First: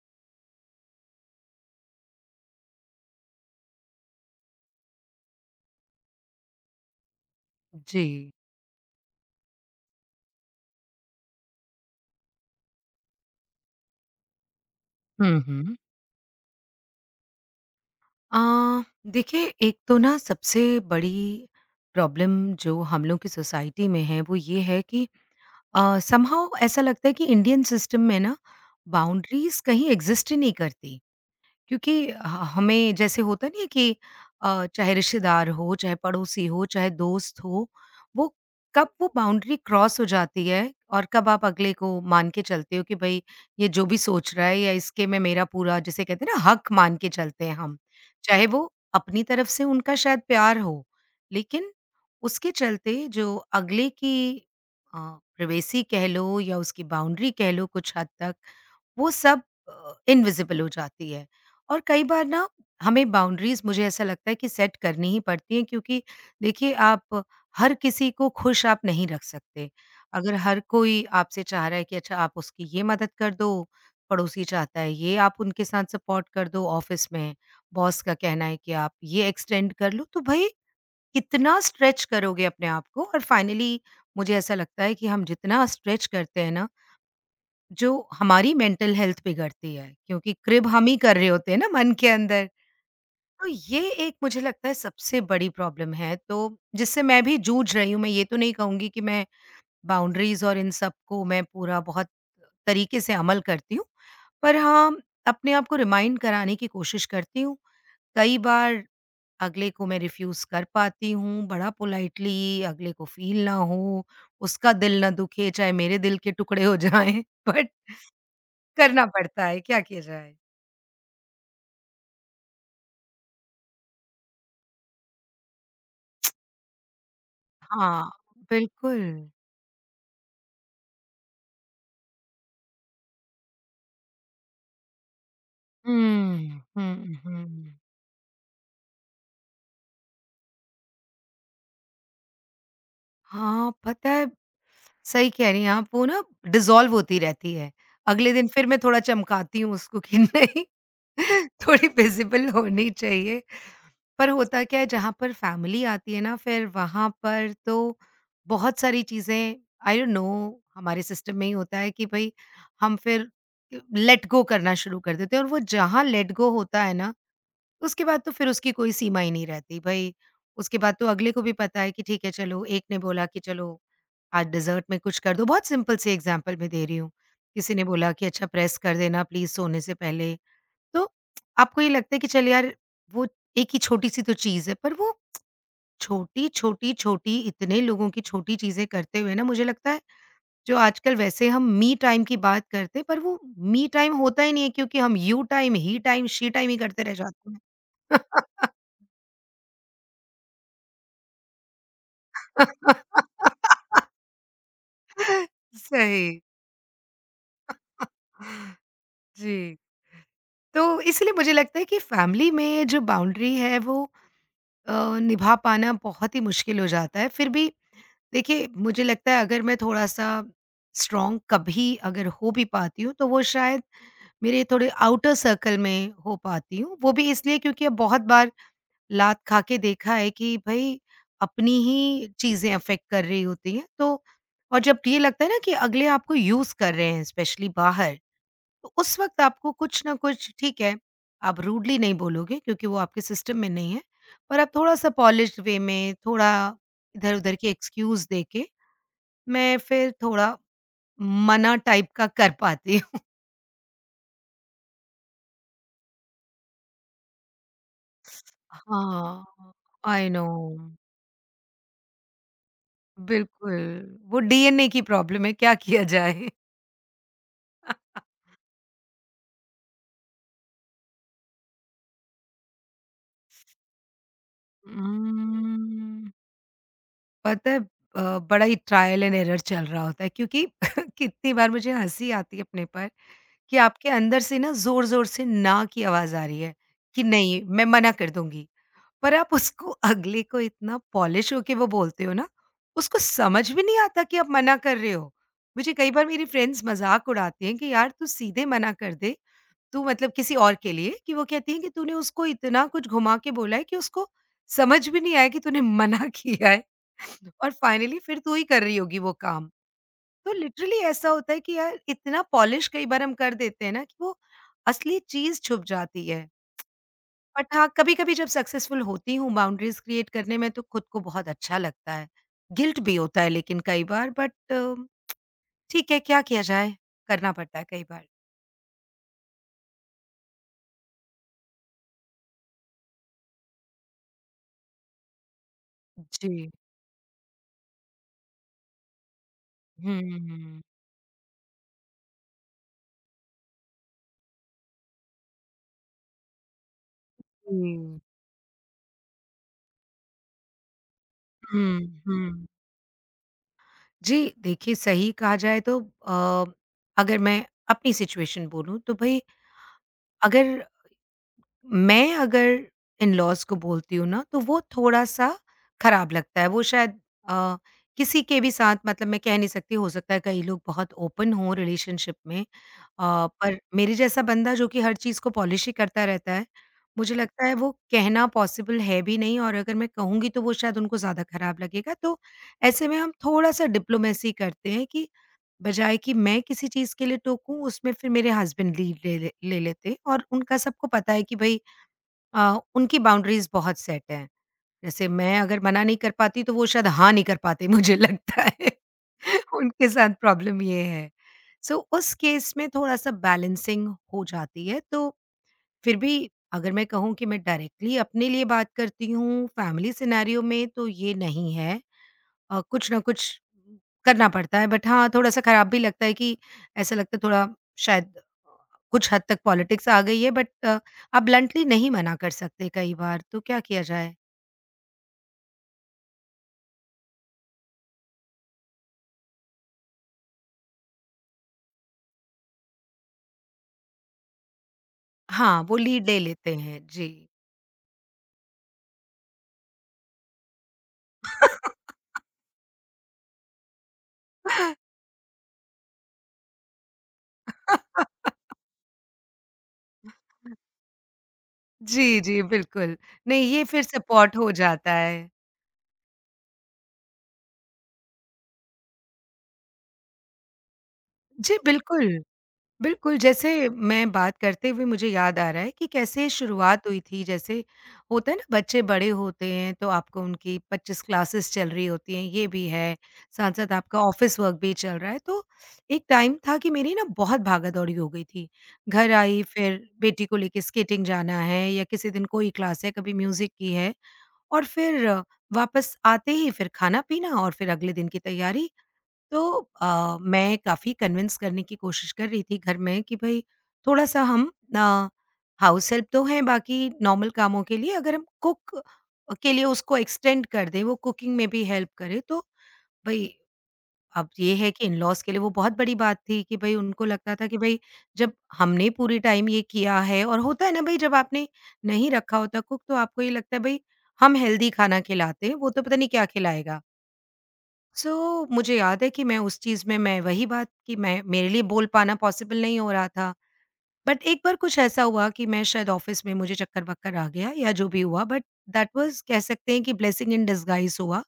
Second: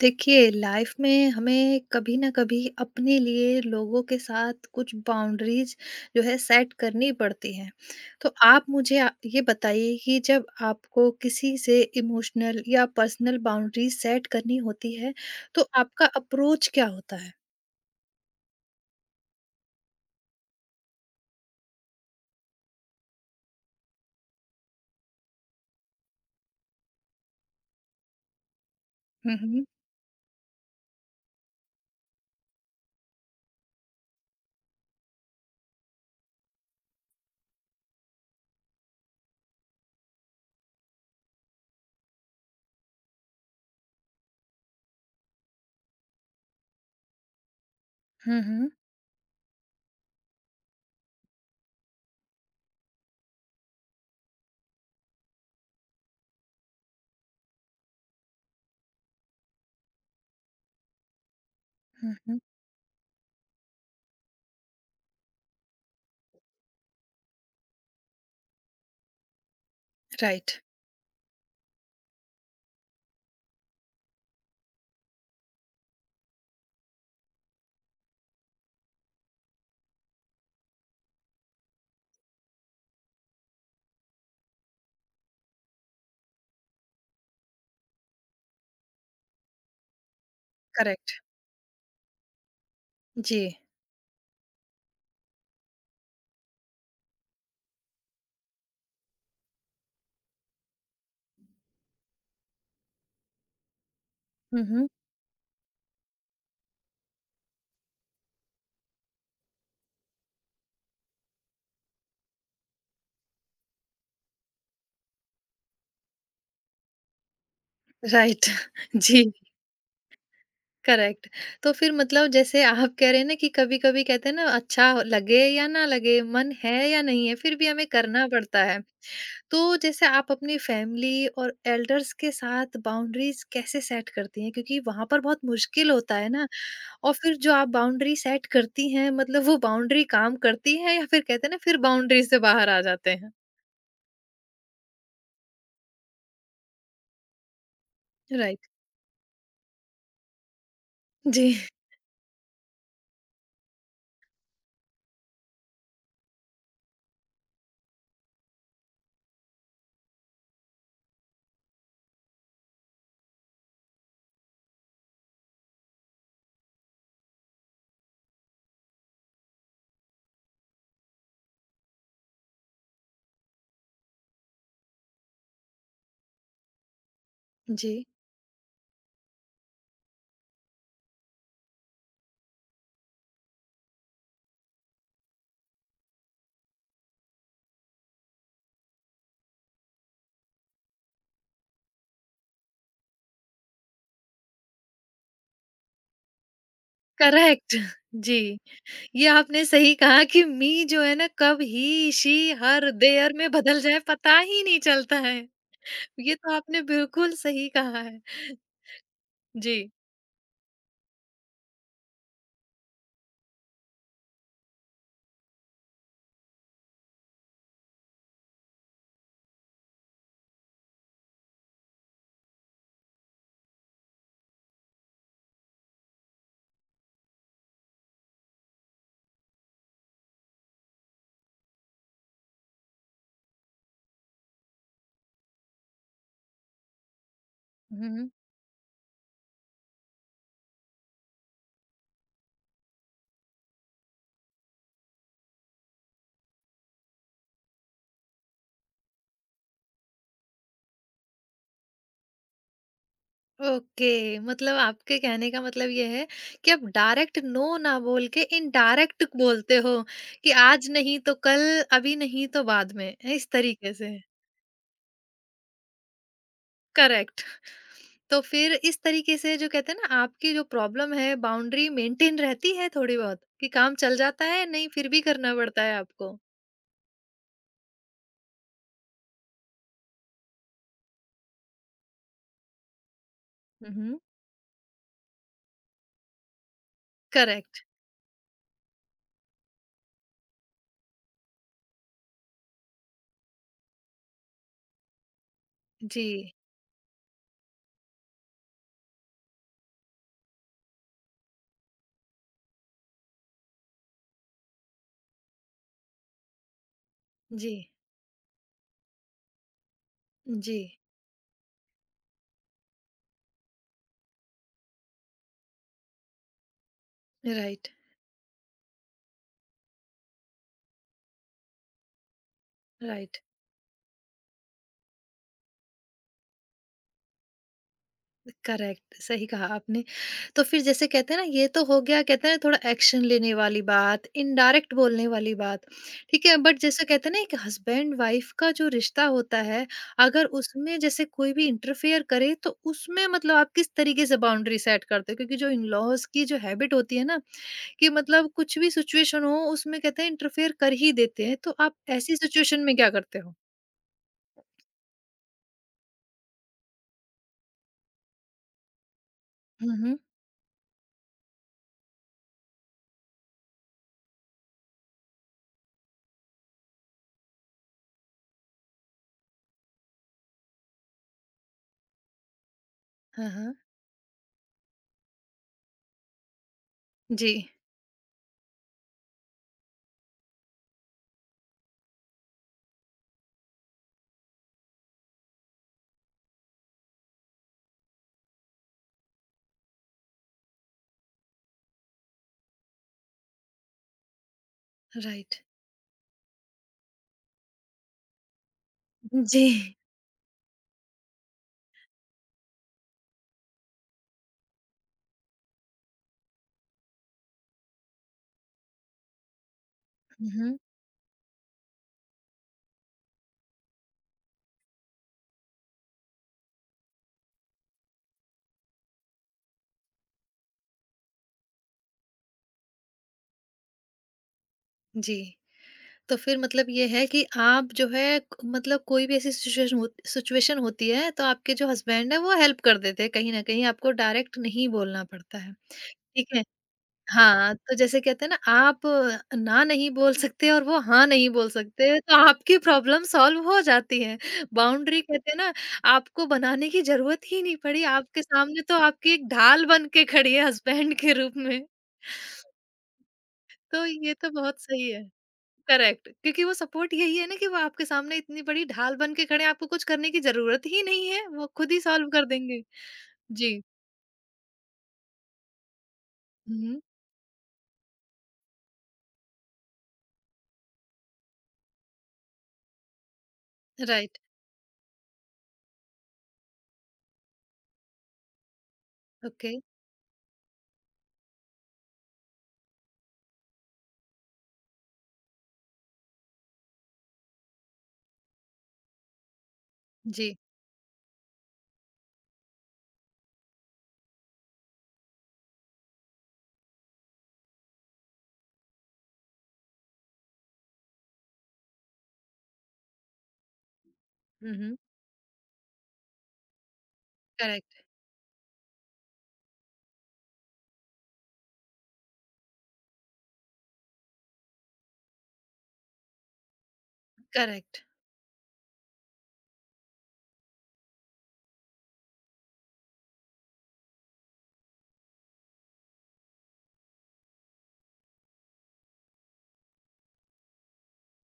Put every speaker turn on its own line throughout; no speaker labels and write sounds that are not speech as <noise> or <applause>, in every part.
देखिए, लाइफ में हमें कभी न कभी अपने लिए लोगों के साथ कुछ बाउंड्रीज़ जो है सेट करनी पड़ती हैं।
जी।
तो आप मुझे ये बताइए कि जब आपको किसी से इमोशनल या पर्सनल बाउंड्रीज़ सेट करनी होती है,
हुँ,
तो
हुँ।
आपका अप्रोच क्या होता है?
अ, देखिए, एक तो ना सबसे बड़ी प्रॉब्लम जो हम लोग की सोसाइटी में है वो ये है कि समहाउ ऐसा लगता है कि इंडियन सिस्टम में ना
हुँ,
बाउंड्रीज़
हुँ।
कहीं एग्ज़िस्ट ही नहीं करती। क्योंकि ह हमें जैसे होता नहीं है कि चाहे रिश्तेदार हो, चाहे पड़ोसी हो, चाहे दोस्त हो, वो कब वो बाउंड्री क्रॉस हो जाती है और कब आप अगले को मान के चलते हो कि भई ये जो भी सोच रहा है या इसके में मेरा पूरा जिसे कहते हैं ना हक मान के चलते हैं हम।
हुँ,
चाहे वो
हुँ।
अपनी तरफ से उनका शायद प्यार हो, लेकिन उसके चलते जो अगले की अ, प्राइवेसी कह लो या उसकी बाउंड्री कह लो, कुछ हद तक वो सब इनविज़िबल हो जाती है। और कई
हुँ,
बार
हुँ।
ना, हमें बाउंड्रीज़, मुझे ऐसा लगता है कि, सेट करनी ही पड़ती हैं, क्योंकि देखिए, आप हर किसी को खुश आप नहीं रख सकते। अगर
राइट,
हर कोई आपसे चाह रहा है कि अच्छा आप उसकी ये मदद कर दो, पड़ोसी चाहता है ये आप उनके साथ सपोर्ट कर दो ऑफ़िस में, बॉस का कहना है कि आप ये एक्सटेंड कर लो, तो भई कितना स्ट्रेच करोगे अपने आप को? और फाइनली मुझे ऐसा लगता है कि हम जितना स्ट्रेच करते हैं ना, जो हमारी मेंटल हेल्थ बिगड़ती है, क्योंकि क्रिब हम ही कर
करेक्ट।
रहे होते हैं ना मन के अंदर।
जी।
तो ये एक, मुझे लगता है, सबसे बड़ी प्रॉब्लम है, तो जिससे मैं भी जूझ रही हूँ। मैं ये तो नहीं कहूँगी कि मैं बाउंड्रीज़ और इन सब को मैं पूरा बहुत तरीके से अमल करती हूँ। पर
हुँ, हुँ।
हाँ, अपने आप को रिमाइंड कराने की कोशिश करती हूँ। कई बार अगले को मैं रिफ्यूज़ कर पाती हूँ, बड़ा पोलाइटली, अगले को फ़ील ना हो, उसका दिल ना दुखे, चाहे मेरे दिल के टुकड़े हो जाएँ। <laughs> बट
राइट, <laughs>
करना
जी।
पड़ता है, क्या किया जाए?
करेक्ट। तो फिर मतलब जैसे आप कह रहे हैं ना कि कभी-कभी कहते हैं ना अच्छा लगे या ना लगे, मन है या नहीं है, फिर भी हमें
हाँ,
करना पड़ता है।
बिल्कुल।
तो जैसे आप अपनी फैमिली और एल्डर्स के साथ बाउंड्रीज़ कैसे सेट करती हैं? क्योंकि वहाँ पर बहुत मुश्किल होता है ना।
हुँ,
और
हुँ,
फिर जो आप
हुँ।
बाउंड्री सेट करती हैं मतलब वो बाउंड्री काम करती है या फिर कहते हैं ना फिर बाउंड्री से बाहर आ जाते हैं?
हाँ, पता है, सही कह रही हैं आप, वो ना डिज़ॉल्व होती रहती है। अगले दिन फिर
राइट।
मैं थोड़ा चमकाती हूँ उसको कि नहीं,
जी,
<laughs> थोड़ी विज़िबल होनी चाहिए। पर होता क्या है, जहाँ पर फ़ैमिली आती है ना, फिर वहाँ पर तो बहुत सारी चीज़ें, आई डोंट नो, हमारे सिस्टम में ही होता है कि भई हम फिर लेट गो करना शुरू कर देते हैं, और वो जहाँ लेट गो होता है ना, उसके बाद तो फिर उसकी कोई सीमा ही नहीं रहती भई। उसके बाद तो अगले को भी पता है कि ठीक है चलो, एक ने बोला कि चलो आज डेज़र्ट में कुछ कर दो, बहुत सिंपल से एग्ज़ाम्पल मैं दे रही हूँ। किसी ने
जी।
बोला कि अच्छा प्रेस कर देना प्लीज़ सोने से पहले। तो आपको ये लगता है कि चल यार, वो एक ही छोटी-सी तो चीज़ है, पर वो छोटी, छोटी, छोटी इतने लोगों की छोटी चीज़ें करते हुए ना, मुझे लगता है, जो आजकल वैसे हम मी टाइम की बात करते हैं, पर वो मी टाइम होता ही नहीं है क्योंकि हम you time, he time, she time ही करते रह जाते
करेक्ट।
हैं।
जी।
<laughs>
ये आपने सही कहा कि मी जो है ना कब ही, शी, हर, देयर में बदल जाए
<laughs>
पता ही नहीं चलता है।
सही।
ये तो आपने बिल्कुल सही कहा है।
जी,
जी।
तो इसलिए मुझे लगता है कि फैमिली में जो बाउंड्री है वो अ, निभा पाना बहुत ही मुश्किल हो जाता है। फिर भी देखिए, मुझे लगता है अगर मैं थोड़ा-सा स्ट्रॉन्ग कभी अगर हो भी पाती हूँ तो वो शायद मेरे थोड़े आउटर सर्कल में हो पाती हूँ। वो भी इसलिए क्योंकि अब बहुत बार लात खा के देखा है कि भई अपनी ही चीज़ें अफ़ेक्ट कर रही होती हैं, तो और जब ये लगता है ना कि अगले आपको यूज़ कर रहे हैं स्पेशली बाहर,
हुँ।
तो उस वक़्त आपको कुछ न कुछ, ठीक है, आप रूडली नहीं बोलोगे क्योंकि वो आपके सिस्टम में नहीं है, पर आप थोड़ा-सा पॉलिश्ड वे में, थोड़ा इधर-उधर के एक्सक्यूज़ दे के, मैं फिर थोड़ा मना टाइप का कर पाती हूँ।
ओके, मतलब आपके कहने का मतलब ये है कि आप डायरेक्ट नो ना बोल के इनडायरेक्ट
हाँ,
बोलते हो
आई नो।
कि आज नहीं तो कल, अभी नहीं तो बाद में, इस
बिल्कुल,
तरीके से।
वो डीएनए की प्रॉब्लम है, क्या किया जाए?
करेक्ट।
<laughs>
तो फिर इस तरीके से जो कहते हैं ना आपकी जो प्रॉब्लम है बाउंड्री मेंटेन रहती है थोड़ी बहुत कि काम चल जाता है नहीं फिर भी करना पड़ता है
उम्म,
आपको।
पता है, बड़ा ही ट्रायल एंड एरर चल रहा होता है, क्योंकि <laughs> कितनी बार मुझे हँसी आती है अपने पर, कि आपके
हम्म।
अंदर से ना ज़ोर-ज़ोर से ना की आवाज़ आ रही है कि नहीं,
करेक्ट।
मैं मना कर दूँगी। पर आप उसको <laughs> अगले को इतना पॉलिश होके वो बोलते हो ना, उसको समझ भी नहीं आता कि आप मना कर रहे हो। मुझे कई
जी।
बार मेरी फ्रेंड्स मज़ाक उड़ाती हैं कि यार तू सीधे मना कर दे, तो मतलब किसी और के लिए, कि वो कहती है कि तूने उसको इतना कुछ घुमा के बोला है कि उसको समझ भी नहीं आया कि तूने मना <laughs> किया है, और
जी।
फाइनली फिर तू ही कर रही होगी वो काम। तो
जी।
लिटरली ऐसा होता है कि यार इतना पॉलिश कई बार हम कर देते हैं ना कि वो असली चीज़ छुप जाती है। बट हाँ,
राइट।
कभी-कभी जब सक्सेसफुल होती हूँ बाउंड्रीज क्रिएट करने में तो खुद को बहुत अच्छा लगता है। गिल्ट भी
राइट।
होता है लेकिन कई बार, बट ठीक है, क्या किया जाए? करना पड़ता है कई बार।
करेक्ट, सही कहा आपने। तो फिर जैसे कहते हैं ना ये तो हो गया कहते हैं ना थोड़ा एक्शन लेने वाली बात, इनडायरेक्ट बोलने वाली बात, ठीक है?
जी।
बट जैसे कहते हैं ना एक हस्बैंड वाइफ का जो रिश्ता होता है,
हुँ, हुँ,
अगर
हुँ।
उसमें जैसे कोई भी इंटरफेयर करे तो उसमें मतलब आप किस तरीके से बाउंड्री सेट करते हो? क्योंकि जो इन-लॉज़ की जो हैबिट होती है ना कि
हुँ।
मतलब कुछ भी सिचुएशन हो उसमें कहते हैं इंटरफेयर कर ही देते हैं, तो आप
हुँ,
ऐसी
हुँ।
सिचुएशन में क्या करते हो?
जी, देखिए, सही कहा जाए तो अ, अगर मैं अपनी सिचुएशन बोलूँ तो भई,
हुँ, हुँ।
अगर मैं, अगर इन-लॉज़ को बोलती हूँ ना, तो वो थोड़ा-सा खराब लगता है। वो शायद अ, किसी के भी साथ, मतलब मैं कह नहीं सकती, हो सकता है कई लोग बहुत ओपन हों रिलेशनशिप में,
हाँ, हाँ।
पर मेरे जैसा बंदा जो कि हर चीज़ को पॉलिश ही करता रहता है, मुझे
जी,
लगता है वो कहना पॉसिबल है भी नहीं, और अगर मैं कहूँगी तो वो शायद उनको ज़्यादा ख़राब लगेगा। तो ऐसे में हम थोड़ा-सा डिप्लोमेसी करते हैं कि बजाए कि मैं किसी चीज़ के लिए टोकूँ, उसमें फिर मेरे हस्बैंड लीड ले ले ले लेते हैं, और उनका सबको पता है कि भई उनकी बाउंड्रीज़ बहुत सेट हैं। जैसे मैं
राइट।
अगर मना नहीं कर पाती तो वो शायद हाँ नहीं कर पाते, मुझे लगता है।
जी।
<laughs> उनके साथ प्रॉब्लम ये है। सो उस केस में थोड़ा-सा बैलेंसिंग हो जाती है, तो फिर भी अगर मैं कहूँ कि मैं डायरेक्टली अपने लिए बात करती हूँ फैमिली
हुँ,
सिनेरियो
हुँ।
में, तो ये नहीं है। कुछ ना कुछ करना पड़ता है, बट हाँ, थोड़ा-सा खराब भी लगता है कि ऐसा लगता है थोड़ा शायद कुछ हद तक पॉलिटिक्स आ गई है, बट आप ब्लंटली नहीं मना कर सकते कई बार, तो क्या किया जाए?
जी। तो फिर मतलब ये है कि आप जो है मतलब कोई भी ऐसी सिचुएशन हो, सिचुएशन होती है तो आपके जो हस्बैंड है वो हेल्प कर देते हैं कहीं ना कहीं आपको डायरेक्ट नहीं बोलना पड़ता है।
हाँ, वो लीड ले
ठीक है।
लेते हैं। जी।
हाँ, तो जैसे कहते हैं ना आप ना नहीं बोल सकते और वो हाँ नहीं बोल सकते तो आपकी प्रॉब्लम सॉल्व हो जाती है। बाउंड्री कहते हैं ना, आपको बनाने की जरूरत ही नहीं पड़ी,
<laughs>
आपके सामने तो आपकी एक ढाल बन के खड़ी है हस्बैंड के रूप में।
जी, जी, बिल्कुल। नहीं, ये फिर
तो ये तो
सपोर्ट हो
बहुत सही
जाता
है।
है।
करेक्ट, क्योंकि वो सपोर्ट यही है ना कि वो आपके सामने इतनी बड़ी ढाल बन के खड़े हैं, आपको कुछ करने की जरूरत ही नहीं है, वो
जी,
खुद ही सॉल्व
बिल्कुल।
कर देंगे।
बिल्कुल, जैसे
जी।
मैं बात करते हुए मुझे याद आ रहा है कि कैसे
हम्म।
शुरुआत हुई थी। जैसे होता है ना, बच्चे बड़े होते हैं तो आपको उनकी 25 क्लासेस चल रही होती हैं, ये भी है। साथ-साथ आपका
राइट।
ऑफ़िस वर्क भी चल रहा है। तो एक टाइम था कि मेरी ना बहुत भागा-दौड़ी हो गई थी। घर आई,
ओके।
फिर बेटी को लेके स्केटिंग जाना है या किसी दिन कोई क्लास है, कभी म्यूज़िक की है। और फिर वापस आते ही फिर खाना-पीना और फिर अगले दिन की तैयारी। तो
जी।
मैं काफ़ी कन्विंस करने की कोशिश कर रही थी घर में कि भई थोड़ा-सा हम, अ, हाउस हेल्प तो हैं बाकी नॉर्मल कामों के लिए, अगर हम कुक के लिए उसको एक्सटेंड कर दें, वो कुकिंग में भी हेल्प करे, तो भई, अब ये है
हम्म।
कि इन-लॉज़ के लिए वो बहुत बड़ी बात थी, कि भई उनको लगता था कि भई
करेक्ट।
जब हमने पूरे टाइम ये किया है, और होता है ना भई, जब आपने नहीं रखा होता कुक, तो आपको ये लगता है भई हम हेल्दी खाना खिलाते हैं, वो तो पता नहीं क्या खिलाएगा।
करेक्ट।
सो मुझे याद है कि मैं उस चीज़ में, मैं वही बात, कि मैं मेरे लिए बोल पाना पॉसिबल नहीं हो रहा था। बट एक बार कुछ ऐसा हुआ कि मैं शायद ऑफ़िस में, मुझे चक्कर-वक्कर आ गया, या जो भी हुआ, बट दैट वाज़, कह सकते हैं कि, ब्लेसिंग इन डिस्गाइज़ हुआ,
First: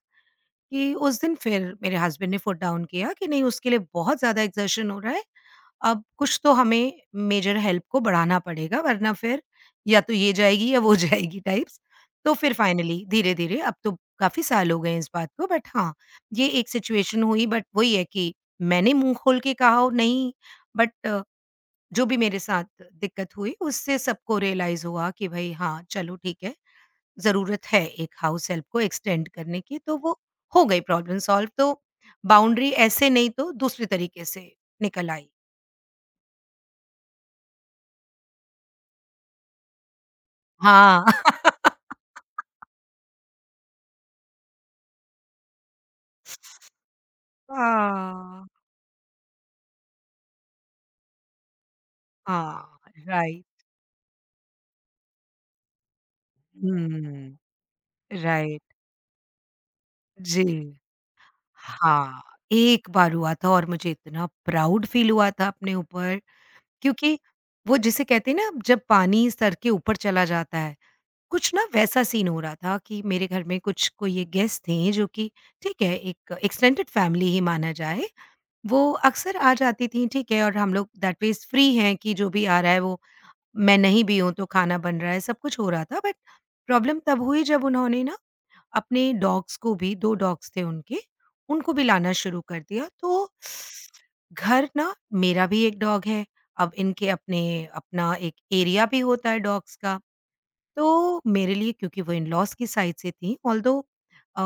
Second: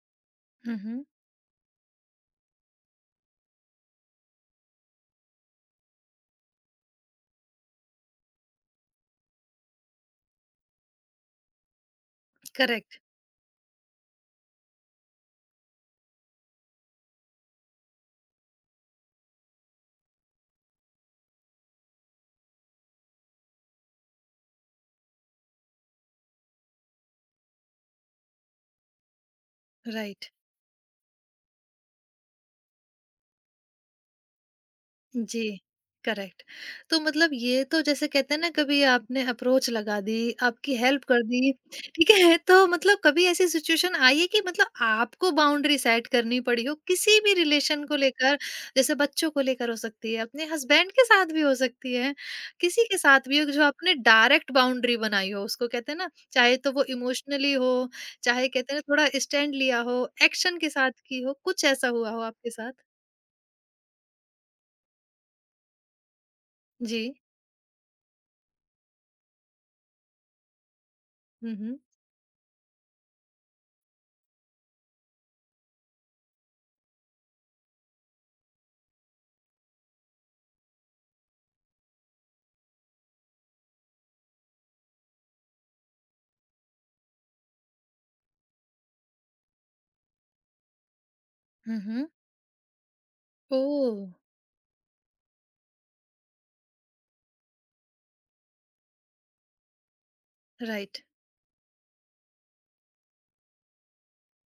कि
हम्म।
उस दिन फिर मेरे हस्बैंड ने फुट डाउन किया कि नहीं, उसके लिए बहुत ज़्यादा एक्सर्शन हो रहा है, अब कुछ तो हमें मेजर हेल्प को बढ़ाना पड़ेगा, वरना फिर या तो ये जाएगी या वो <laughs> जाएगी टाइप्स। तो फिर
करेक्ट।
फाइनली धीरे-धीरे अब तो काफ़ी साल हो गए हैं इस बात को, बट हाँ, ये एक सिचुएशन हुई, बट वही है कि मैंने मुँह खोल के कहा हो, नहीं, बट जो भी मेरे साथ दिक्कत हुई उससे सबको रियलाइज़ हुआ कि भई हाँ, चलो ठीक है, ज़रूरत है एक हाउस हेल्प को एक्सटेंड करने की, तो वो
राइट।
हो गई प्रॉब्लम सॉल्व, तो बाउंड्री ऐसे नहीं तो दूसरे तरीके से निकल आई।
जी, करेक्ट। तो मतलब ये तो जैसे कहते हैं ना कभी आपने अप्रोच लगा दी, आपकी
हाँ।
हेल्प कर दी,
<laughs>
ठीक है? तो मतलब कभी ऐसी सिचुएशन आई है कि मतलब आपको बाउंड्री सेट करनी पड़ी हो किसी भी रिलेशन को लेकर,
हाँ,
जैसे बच्चों को लेकर हो सकती है, अपने हस्बैंड के साथ भी हो सकती है,
हाँ,
किसी के साथ भी हो
राइट।
जो आपने डायरेक्ट बाउंड्री बनाई हो उसको कहते हैं ना, चाहे तो वो
हुँ,
इमोशनली हो, चाहे
राइट।
कहते हैं ना थोड़ा स्टैंड लिया हो,
जी।
एक्शन के साथ की हो, कुछ ऐसा हुआ हो
हाँ,
आपके साथ?
एक बार हुआ था और मुझे इतना प्राउड फील हुआ था अपने ऊपर,
जी।
क्योंकि वो जिसे कहते हैं ना, जब पानी सर के ऊपर चला जाता है, कुछ
हुँ,
ना
हुँ।
वैसा सीन हो रहा था, कि मेरे घर में कुछ कोई एक गेस्ट थे जो कि, ठीक है, एक एक्सटेंडेड फैमिली ही माना जाए, वो अक्सर आ जाती थी। ठीक है, और हम लोग दैट वे फ्री हैं कि जो भी आ रहा है, वो मैं नहीं भी हूँ तो खाना बन रहा है, सब कुछ हो रहा था। बट प्रॉब्लम तब हुई जब उन्होंने ना अपने डॉग्स को भी, दो डॉग्स थे उनके, उनको
हुँ,
भी
हुँ।
लाना शुरू कर दिया। तो
ओह!
घर ना, मेरा भी एक डॉग है। अब इनके अपने, अपना एक एरिया भी होता है डॉग्स का। तो
राइट,
मेरे लिए, क्योंकि वो इन-लॉज़ की साइड से थी, ऑल्दो अ,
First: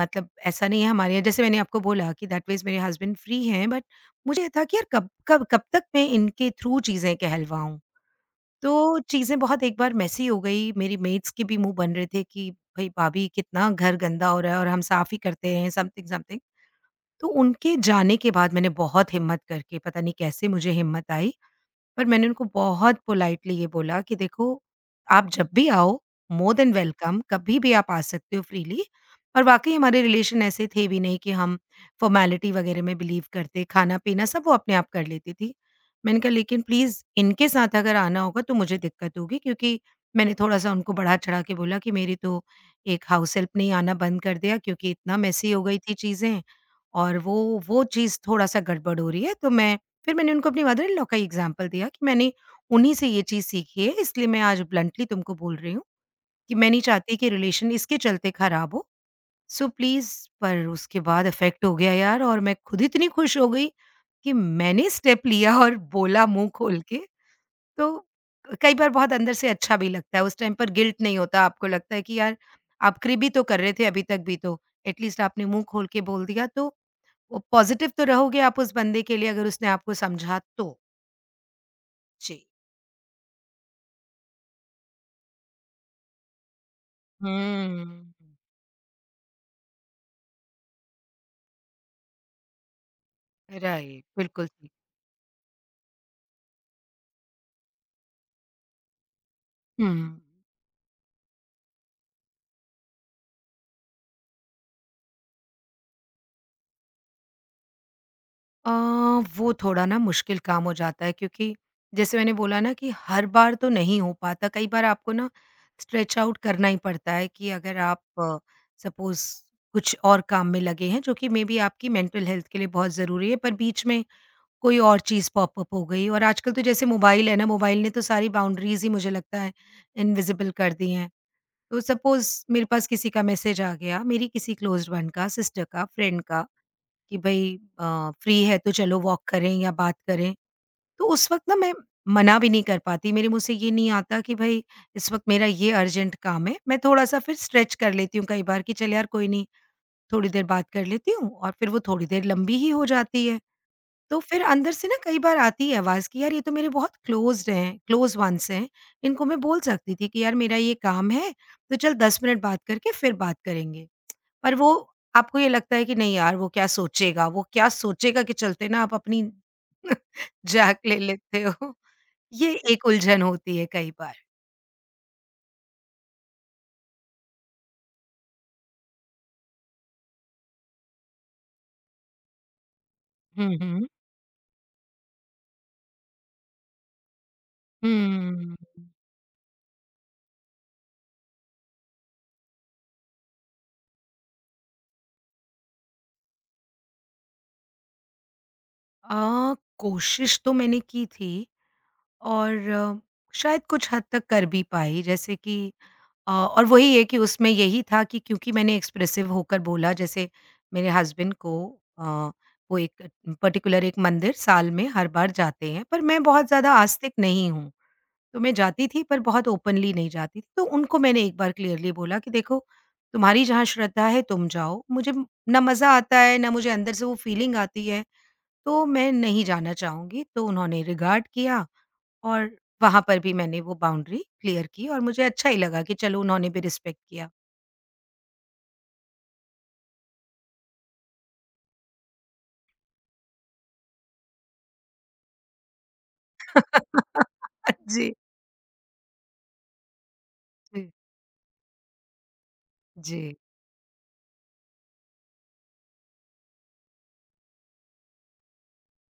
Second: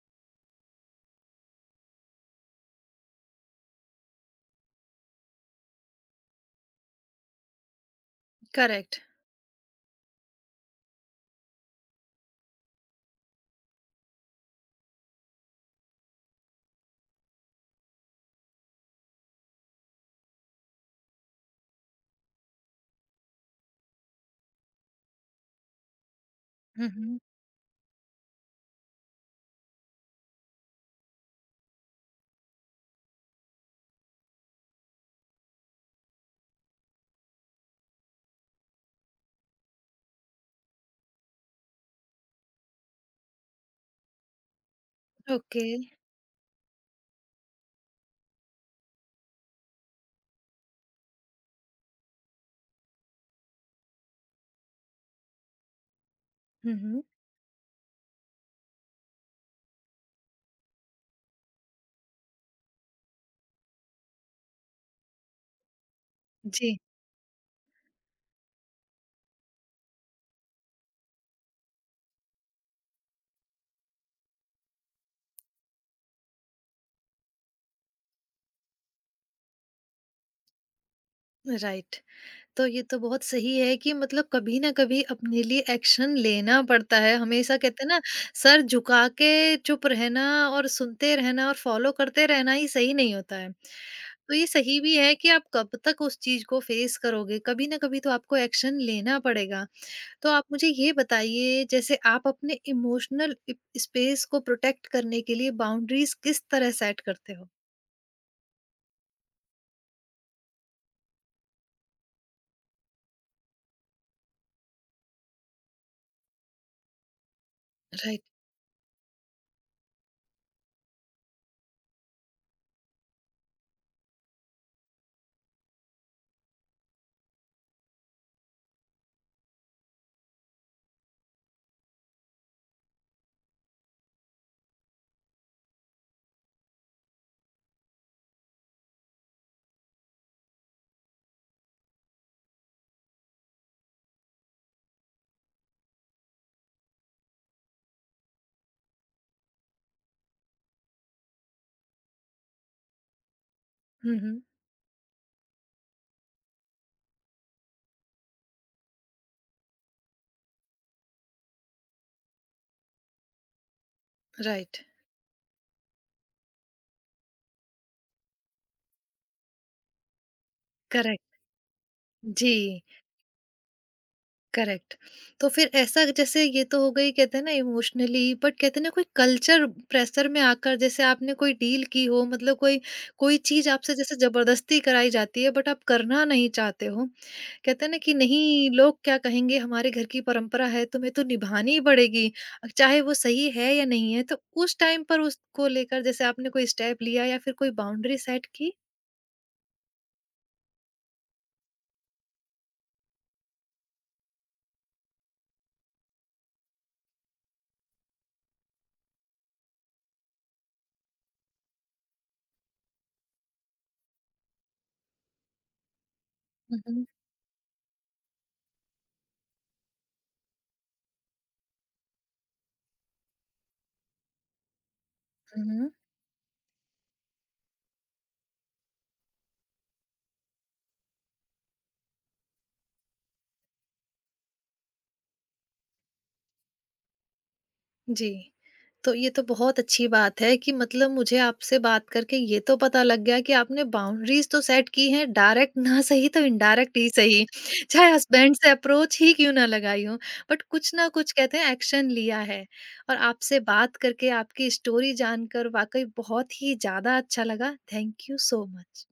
मतलब ऐसा नहीं है हमारे यहाँ, जैसे मैंने आपको बोला कि दैट मीन्स मेरे हस्बैंड फ्री हैं, बट मुझे ये था कि यार कब कब कब तक मैं इनके थ्रू चीज़ें कहलवाऊँ। तो
करेक्ट।
चीज़ें बहुत एक बार मेसी हो गई, मेरी मेट्स के भी मुँह बन रहे थे कि भई भाभी कितना घर गंदा हो रहा है और हम साफ़ ही करते हैं समथिंग, समथिंग। तो उनके जाने के बाद मैंने बहुत हिम्मत करके, पता नहीं कैसे मुझे हिम्मत आई, पर मैंने उनको बहुत पोलाइटली ये बोला कि देखो, आप जब भी आओ, मोर देन
हुँ, हुँ,
वेलकम, कभी भी आप आ सकते हो फ्रीली, और वाक़ई हमारे रिलेशन ऐसे थे भी नहीं कि हम फ़ॉर्मेलिटी वग़ैरह में बिलीव करते, खाना-पीना सब वो अपने आप कर लेती थी। मैंने कहा, लेकिन प्लीज़ इनके साथ अगर आना होगा तो मुझे दिक्कत होगी, क्योंकि, मैंने थोड़ा-सा उनको बढ़ा-चढ़ा के बोला कि मेरी तो एक हाउस हेल्प ने ही आना बंद कर दिया क्योंकि इतना मेसी हो
ओके।
गई थी चीज़ें, और वो चीज़ थोड़ा-सा गड़बड़ हो रही है। तो मैं, फिर मैंने उनको अपनी मदर इन लॉ का ही एग्ज़ाम्पल दिया कि मैंने उन्हीं से ये चीज़ सीखी है, इसलिए मैं आज ब्लंटली तुमको बोल रही हूँ कि मैं
हुँ,
नहीं
हुँ,
चाहती कि रिलेशन इसके चलते ख़राब हो, सो प्लीज़। पर उसके बाद इफ़ेक्ट हो गया यार, और मैं खुद इतनी खुश हो गई कि मैंने स्टेप लिया और बोला मुँह
जी,
खोल के। तो कई बार बहुत अंदर से अच्छा भी लगता है, उस टाइम पर गिल्ट नहीं होता, आपको लगता है कि यार आप क़रीबी तो कर रहे थे अभी तक भी तो, एटलीस्ट आपने मुँह खोल के बोल दिया, तो वो पॉज़िटिव तो रहोगे आप उस बंदे के लिए अगर उसने आपको समझा तो।
राइट।
जी।
तो ये तो बहुत सही है कि मतलब कभी न कभी अपने लिए एक्शन लेना पड़ता है। हमेशा कहते हैं ना
हुँ,
सर झुका के चुप रहना और सुनते रहना और फॉलो करते रहना ही सही नहीं होता है।
राइट,
तो
बिल्कुल
ये
ठीक।
सही भी है कि आप कब तक उस चीज़ को फेस करोगे, कभी न कभी तो आपको एक्शन लेना पड़ेगा।
हुँ।
तो आप मुझे ये बताइए जैसे आप अपने इमोशनल स्पेस को प्रोटेक्ट करने के लिए बाउंड्रीज किस तरह सेट करते हो?
अ, वो थोड़ा ना मुश्किल काम हो जाता है, क्योंकि जैसे मैंने बोला ना कि हर बार तो नहीं हो पाता, कई बार आपको ना स्ट्रेच आउट करना ही पड़ता है। कि अगर आप
राइट।
सपोज़ कुछ और काम में लगे हैं, जो कि मेबी आपकी मेंटल हेल्थ के लिए बहुत ज़रूरी है, पर बीच में कोई और चीज़ पॉप अप हो गई। और आजकल तो जैसे मोबाइल है ना, मोबाइल ने तो सारी बाउंड्रीज़ ही, मुझे लगता है, इनविज़िबल कर दी हैं। तो सपोज़ मेरे पास किसी का मैसेज आ गया, मेरी किसी क्लोज़्ड वन का, सिस्टर का, फ्रेंड का, कि भई फ्री है तो चलो वॉक करें या बात करें। तो उस वक़्त ना मैं मना भी नहीं कर पाती, मेरे मुँह से ये नहीं आता कि भई इस वक़्त मेरा ये अर्जेंट काम है। मैं थोड़ा-सा फिर स्ट्रेच कर लेती हूँ कई बार, कि चल यार कोई नहीं, थोड़ी देर बात कर लेती हूँ, और फिर वो थोड़ी देर लंबी ही हो जाती है। तो
हम्म।
फिर अंदर से ना कई बार आती है आवाज़ कि यार ये तो मेरे बहुत क्लोज़्ड हैं, क्लोज़ वन्स हैं, इनको मैं बोल सकती थी कि यार मेरा ये काम है, तो चल 10 मिनट बात करके फिर बात करेंगे। पर वो,
राइट।
आपको ये लगता है कि नहीं यार वो क्या सोचेगा के चलते ना आप अपनी <laughs> जान ले
करेक्ट।
लेते हो।
जी।
ये एक उलझन होती है कई बार।
करेक्ट। तो फिर ऐसा जैसे ये तो हो गई कहते हैं ना इमोशनली, बट कहते हैं ना कोई कल्चर प्रेशर में आकर जैसे आपने कोई डील की हो, मतलब कोई कोई
हुँ,
चीज
हुँ।
आपसे जैसे जबरदस्ती कराई जाती है बट आप करना नहीं चाहते हो, कहते हैं ना कि
हुँ।
नहीं लोग क्या कहेंगे हमारे घर की परंपरा है तुम्हें तो निभानी ही पड़ेगी, चाहे वो सही है या नहीं है, तो उस टाइम पर उसको लेकर जैसे आपने कोई स्टेप लिया या फिर कोई बाउंड्री सेट की।
कोशिश तो मैंने की थी, और शायद कुछ हद तक कर भी पाई। जैसे कि और वही है कि उसमें यही था कि क्योंकि मैंने एक्सप्रेसिव होकर बोला। जैसे मेरे हस्बैंड को अ, वो एक पर्टिकुलर एक मंदिर साल में हर बार जाते हैं, पर मैं बहुत ज़्यादा आस्तिक नहीं हूँ। तो मैं जाती थी, पर बहुत ओपनली नहीं जाती थी। तो उनको मैंने एक बार क्लियरली बोला कि देखो, तुम्हारी जहाँ श्रद्धा है तुम जाओ, मुझे ना
हम्म।
मज़ा आता है, ना मुझे अंदर से वो फीलिंग आती है, तो मैं नहीं जाना चाहूँगी। तो उन्होंने रिगार्ड किया, और वहाँ पर भी मैंने वो बाउंड्री क्लियर की, और मुझे अच्छा ही लगा कि चलो उन्होंने भी रिस्पेक्ट किया।
जी। तो ये तो बहुत अच्छी बात है कि मतलब मुझे आपसे बात करके ये तो पता लग गया कि आपने बाउंड्रीज़ तो सेट की हैं, डायरेक्ट ना सही तो इनडायरेक्ट ही सही।
<laughs>
चाहे
जी।
हस्बैंड से अप्रोच ही क्यों ना लगाई हो, बट
जी,
कुछ ना कुछ कहते हैं एक्शन लिया है। और
जी।
आपसे बात करके, आपकी स्टोरी जानकर वाक़ई बहुत ही ज़्यादा अच्छा लगा। Thank you so much.